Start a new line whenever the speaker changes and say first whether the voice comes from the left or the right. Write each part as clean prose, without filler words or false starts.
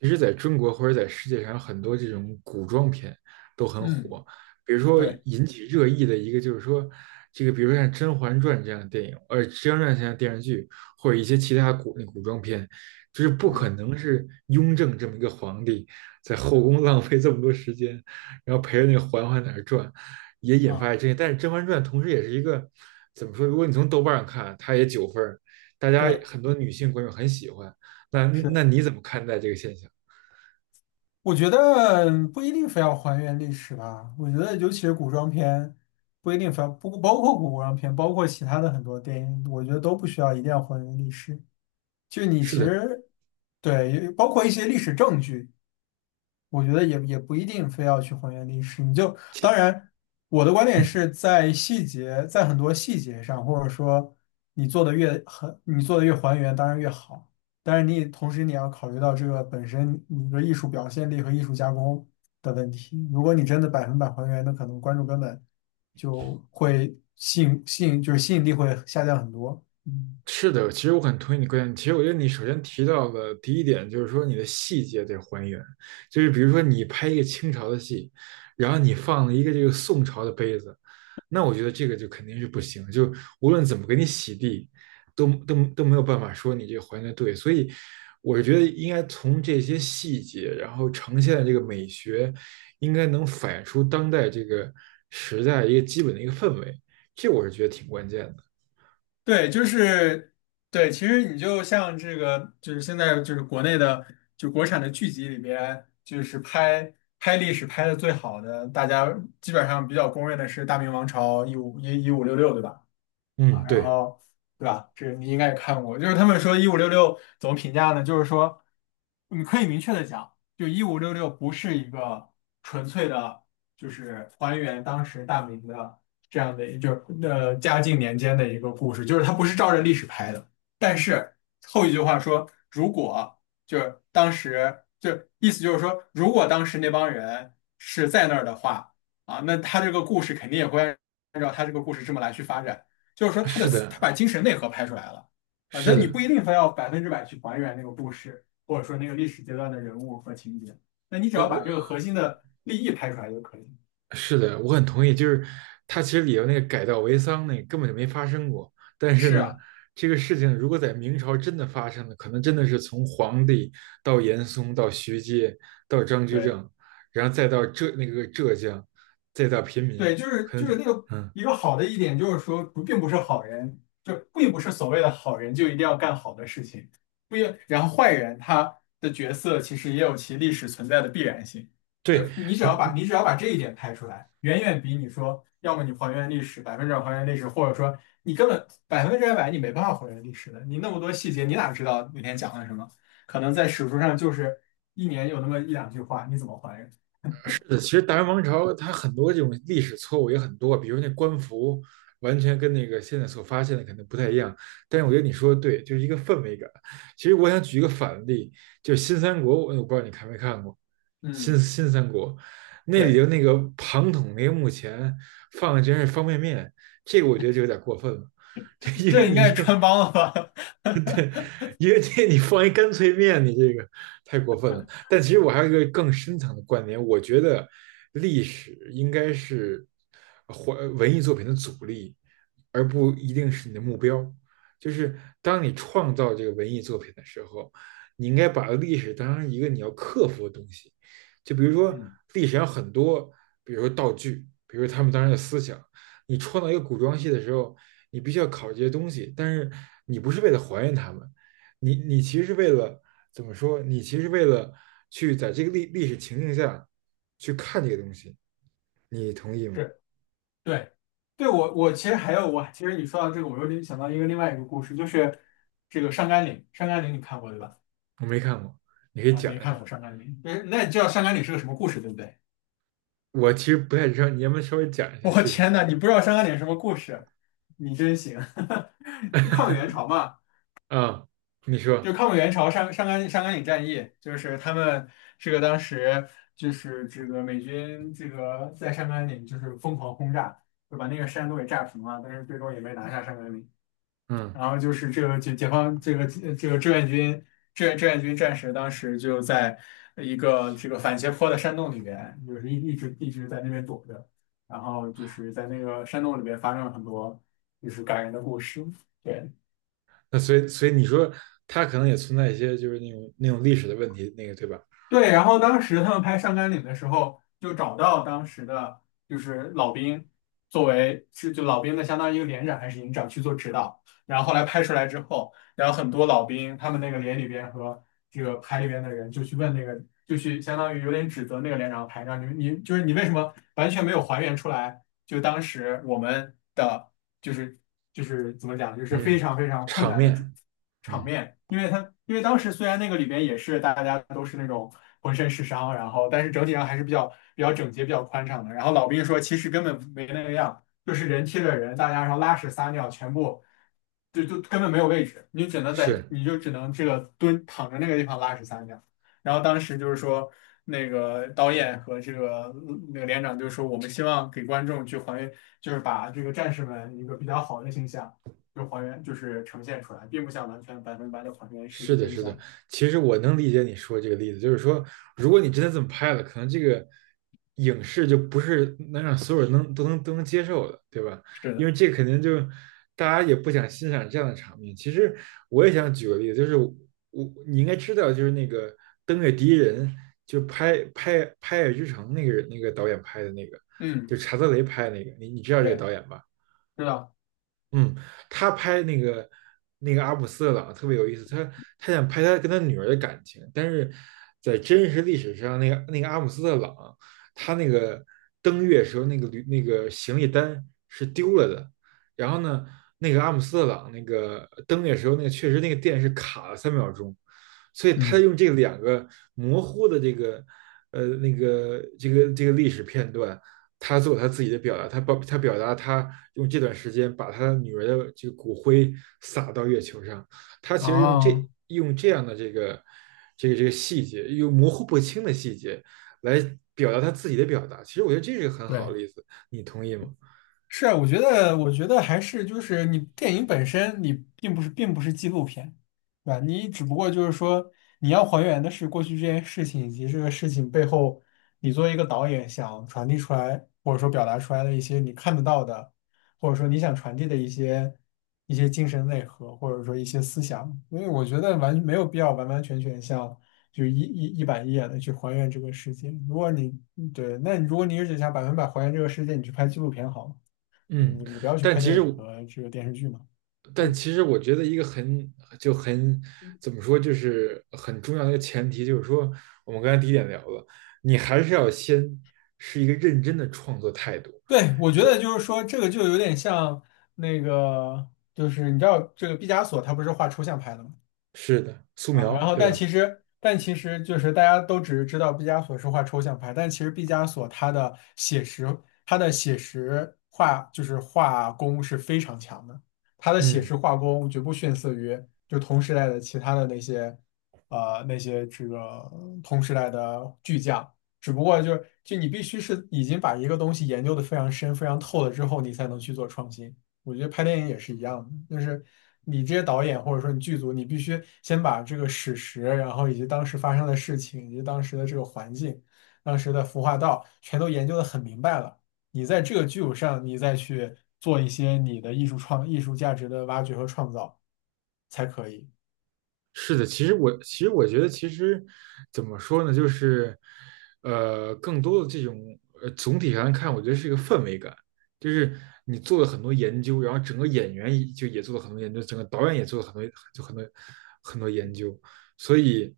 right: 其实在中国或者在世界上，很多这种古装片都很
left: 嗯，
right: 火。比如说
left: 对，
right: 引起热议的一个就是说，这个比如说像《甄嬛传》这样的电影，《甄嬛传》这样的电视剧，或者一些其他古装片，就是不可
left: 嗯
right: 能是雍正这么一个皇帝在后宫 浪费这么多时间，然后陪着那个嬛嬛在那儿转，也引发了
left: 啊，
right: 争议。但是《甄嬛传》同时也是一个怎么说？如果你从豆瓣上看啊，它也九分儿大家
left: 对，
right: 很多女性观众很喜欢。那
left: 是，
right: 你怎么看待这个现象？
left: 我觉得不一定非要还原历史吧。我觉得，尤其是古装片，不一定非要不包括古装片，包括其他的很多电影，我觉得都不需要一定要还原历史。就你
right: 是
left: 其
right: 的，
left: 实对，包括一些历史证据，我觉得也不一定非要去还原历史，你就
right: 其
left: 当然，我的观点
right: 嗯，
left: 是在细节，在很多细节上，或者说你做的越还原，当然越好。但是你也同时你要考虑到这个本身你的艺术表现力和艺术加工的问题。如果你真的百分百还原，那可能观众根本就会吸引力会下降很多。嗯。
right: 是的，其实我很同意你观点。其实我觉得你首先提到的第一点，就是说你的细节得还原，就是比如说你拍一个清朝的戏，然后你放了一个这个宋朝的杯子，那我觉得这个就肯定是不行，就无论怎么给你洗地，都没有办法说你这个还原的对。所以我是觉得应该从这些细节，然后呈现的这个美学，应该能反映出当代这个时代一个基本的一个氛围，这我是觉得挺关键的。
left: 对，就是对，其实你就像这个，就是现在就是国内的，就国产的剧集里边，就是拍历史拍的最好的，大家基本上比较公认的是《大明王朝》一五一五六六，对吧？啊，
right: 嗯，
left: 然
right: 对，
left: 后对吧？这你应该也看过，就是他们说一五六六怎么评价呢？就是说，你可以明确的讲，就一五六六不是一个纯粹的，就是还原当时大明的这样的，就是嘉靖年间的一个故事，就是它不是照着历史拍的。但是后一句话说，如果就是当时，就意思就是说，如果当时那帮人是在那儿的话，啊，那他这个故事肯定也会按照他这个故事这么来去发展。就是说
right: 是的，
left: 他把精神内核拍出来了。啊，那
right: 是
left: 你
right: 的，
left: 不一定非要百分之百去还原那个故事，或者说那个历史阶段的人物和情节，那你只
right: 我
left: 要把
right: 我
left: 这个核心的利益拍出来就可以。
right: 是的，我很同意。就是他其实里头那个改道为桑那个根本就没发生过，但是
left: 是
right: 呢，
left: 啊，
right: 这个事情如果在明朝真的发生了，可能真的是从皇帝到严嵩到徐阶到张居
left: 对。
right: 正，然后再到浙那个浙江，再到平民，
left: 对，就是
right: 可
left: 就是
right: 能
left: 那个
right: 嗯，
left: 一个好的一点，就是说不并不是好人，就并不是所谓的好人就一定要干好的事情，不一然后坏人他的角色其实也有其历史存在的必然性，就
right: 对，
left: 是你只要把这一点拍出来，远远比你说要么你还原历史百分之百还原历史，或者说你根本百分之百你没办法还原历史的，你那么多细节你哪知道那天讲了什么？可能在史书上就是一年有那么一两句话，你怎么还原？
right: 是的其实大元王朝它很多这种历史错误也很多，比如那官服完全跟那个现在所发现的可能不太一样。但是我觉得你说的对，就是一个氛围感。其实我想举一个反例，就是新三国，我不知道你看没看过新
left: 嗯，
right: 新三国，那里
left: 对，
right: 头那个庞统那个墓前放的然是方便面，这个我觉得就有点过分了。就因为
left: 这应
right: 你
left: 该是
right: 这
left: 穿帮了吧？
right: 因为这一个店你放一干脆面，你这个太过分了。但其实我还有一个更深层的观点，我觉得历史应该是或文艺作品的阻力，而不一定是你的目标。就是当你创造这个文艺作品的时候，你应该把历史当成一个你要克服的东西。就比如说
left: 嗯，
right: 历史上很多，比如说道具，比如说他们当时的思想，你创造一个古装戏的时候，你必须要考这些东西，但是你不是为了还原他们，你其实是为了怎么说？你其实是为了去在这个历史情境下去看这个东西，你同意吗？
left: 是对，对其实还有我其实你说到这个，我又联想到一个另外一个故事，就是这个上甘岭，上甘岭你看过对吧？
right: 我没看过，你可以
left: 啊，
right: 讲
left: 没
right: 一
left: 看
right: 下。
left: 过上甘岭，那你知道上甘岭是个什么故事对不对？
right: 我其实不太知道，你要不要稍微讲一 下？
left: 我
right: 谢谢
left: 天呐，你不知道上甘岭什么故事，你真行！就抗美援朝嘛，
right: 啊，你
left: 就
right: 说，
left: 抗美援朝上甘岭战役，就是他们这个当时就是这个美军这个在上甘岭就是疯狂轰炸，就把那个山都给炸平了，但是最终也没拿下上甘岭。
right: 嗯，
left: 然后就是这个解放这个这个志愿军战士，当时就在一个这个反斜坡的山洞里边，就是一直一直在那边躲着，然后就是在那个山洞里边发生了很多就是感人的故事。对。
right: 那所以你说它可能也存在一些就是那种历史的问题，那个对吧？
left: 对，然后当时他们拍上甘岭的时候，就找到当时的就是老兵，作为是就老兵的相当于一个连长还是营长去做指导。然后后来拍出来之后，然后很多老兵他们那个连里边和这个排里边的人就去问那个，就去相当于有点指责那个连长和排长，你就是你为什么完全没有还原出来？就当时我们的。就是就是怎么讲，就是非
right: 嗯，
left: 常非常困
right: 场
left: 难的主
right: 面，
left: 场
right: 嗯，
left: 面，因为他因为当时虽然那个里边也是大家都是那种浑身是伤，然后但是整体上还是比较整洁、比较宽敞的。然后老兵说，其实根本没那个样，就是人贴着人，大家然后拉屎撒尿全部。就根本没有位置，你只能在，
right: 是
left: 你就只能这个蹲躺着那个地方拉屎撒尿。然后当时就是说，那个导演和这个那个连长就说，我们希望给观众去还原，就是把这个战士们一个比较好的形象，就还原，就是呈现出来，并不想完全百分百的还原事
right: 是
left: 实
right: 的，
left: 真
right: 是的，
left: 相。
right: 其实我能理解你说这个例子，就是说，如果你真的这么拍了，可能这个影视就不是能让所有人能都能都能接受的，对吧？
left: 是
right: 因
left: 的，
right: 为这肯定就大家也不想欣赏这样的场面。其实我也想举个例子，就是我你应该知道，就是那个《登月第一人》，就拍《拍爱之城》那个人那个导演拍的那个，
left: 嗯，
right: 就查德雷拍的那个，你知道这个
left: 对，
right: 导演吧？
left: 知道，
right: 嗯，他拍那个那个阿姆斯特朗特别有意思，他他想拍他跟他女儿的感情，但是在真实历史上，那个那个阿姆斯特朗，他那个登月时候那个行李单是丢了的，然后呢，那个阿姆斯特朗那个登月时候那个确实那个电是卡了三秒钟，所以他
left: 嗯，
right: 用这两个模糊的这个这个历史片段，他做他自己的表达，他表达他用这段时间把他女儿的这个骨灰撒到月球上，他其实
left: 哦，
right: 用这样的这个这个细节，用模糊不清的细节来表达他自己的表达。其实我觉得这是个很好的
left: 对。
right: 例子，你同意吗？
left: 是，啊，我觉得，我觉得还是就是你电影本身，你并不是并不是纪录片，对吧？你只不过就是说你要还原的是过去这件事情以及这个事情背后，你作为一个导演想传递出来或者说表达出来的一些你看得到的，或者说你想传递的一些精神内核，或者说一些思想。因为我觉得没有必要完完全全像就一板一眼的去还原这个世界。如果你对，那你如果你只想百分百还原这个世界，你去拍纪录片好了。
right: 嗯，
left: 你不要去
right: 但
left: 拍
right: 其
left: 电
right: 实
left: 影和这个电视剧嘛。
right: 但
left: 嗯
right: 其实我觉得一个很怎么说，就是很重要的一个前提，就是说我们刚才第一点聊了，你还是要先是一个认真的创作态度。
left: 对，我觉得就是说，这个就有点像那个，就是你知道这个毕加索他不是画抽象派的吗？
right: 是的，素
left: 啊，然
right: 描，
left: 后
right: 对
left: 但
right: 吧？
left: 其实但其实就是大家都只是知道毕加索是画抽象派，但其实毕加索他的写实画就是画工是非常强的，他的写
right: 嗯，
left: 实画工绝不逊色于就同时代的其他的那些呃那些这个同时代的巨匠，只不过就是就你必须是已经把一个东西研究的非常深非常透了之后，你才能去做创新。我觉得拍电影也是一样的，就是你这些导演或者说你剧组，你必须先把这个史实，然后以及当时发生的事情，以及当时的这个环境、当时的服化道，全都研究的很明白了。你在这个基础上，你再去做一些你的艺术价值的挖掘和创造才可以。
right: 是的。其实我觉得，其实怎么说呢，就是更多的这种总体上看，我觉得是一个氛围感，就是你做了很多研究，然后整个演员也就也做了很多研究，整个导演也做了很多就很多很多研究，所以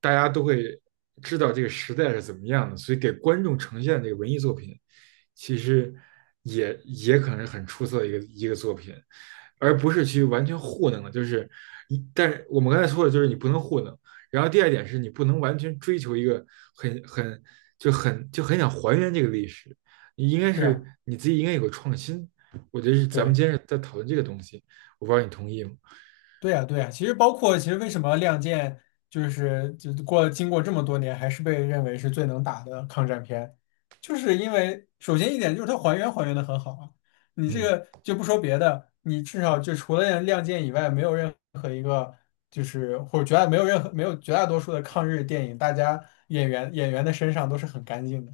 right: 大家都会知道这个时代是怎么样的，所以给观众呈现的这个文艺作品，其实也也可能是很出色的一个作品。而不是去完全糊弄了。就是一，但是我们刚才说的就是你不能糊弄。然后第二点是你不能完全追求一个很就很想还原这个历史，你应该
left: 是
right: 是
left: 啊
right: 你自己应该有个创新。我觉得是咱们
left: 对。
right: 今天在讨论这个东西，我不知道你同意吗？
left: 对呀，对呀，其实包括其实为什么《亮剑》就过经过这么多年还是被认为是最能打的抗战片，就是因为首先一点就是它还原的很好啊。你这
right: 嗯，
left: 个就不说别的，你至少就除了《亮剑》以外，没有任何一个就是或者没有任何没有绝大多数的抗日电影，大家演员的身上都是很干净的。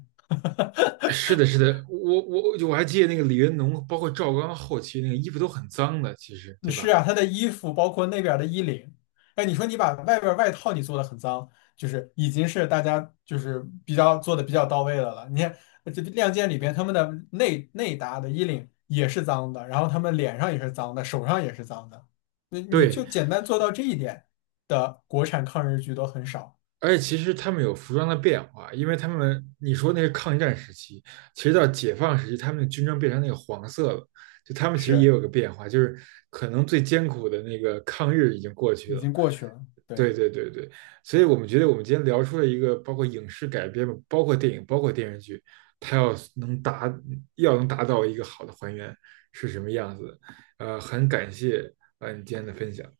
right: 是的，是的，我就我还记得那个李云龙，包括赵刚后期那个衣服都很脏的，其实
left: 嗯
right: 对
left: 是
right: 吧？
left: 啊，他的衣服包括那边儿的衣领，哎，你说你把外边儿外套你做的很脏，就是已经是大家就是比较做的比较到位的了。你看这《亮剑》里边他们的内搭的衣领也是脏的，然后他们脸上也是脏的，手上也是脏的。那你
right: 对，
left: 就简单做到这一点的国产抗日剧都很少，
right: 而且其实他们有服装的变化，因为他们你说那是抗战时期，其实到解放时期，他们的军装变成那个黄色了，就他们其实也
left: 是
right: 有个变化，就是可能最艰苦的那个抗日已经过去
left: 已
right: 了。
left: 经过去了。对。
right: 对对对对，所以我们觉得我们今天聊出了一个包括影视改编包括电影，包括电视剧，它要能达到一个好的还原是什么样子的。很感谢你今天的分享。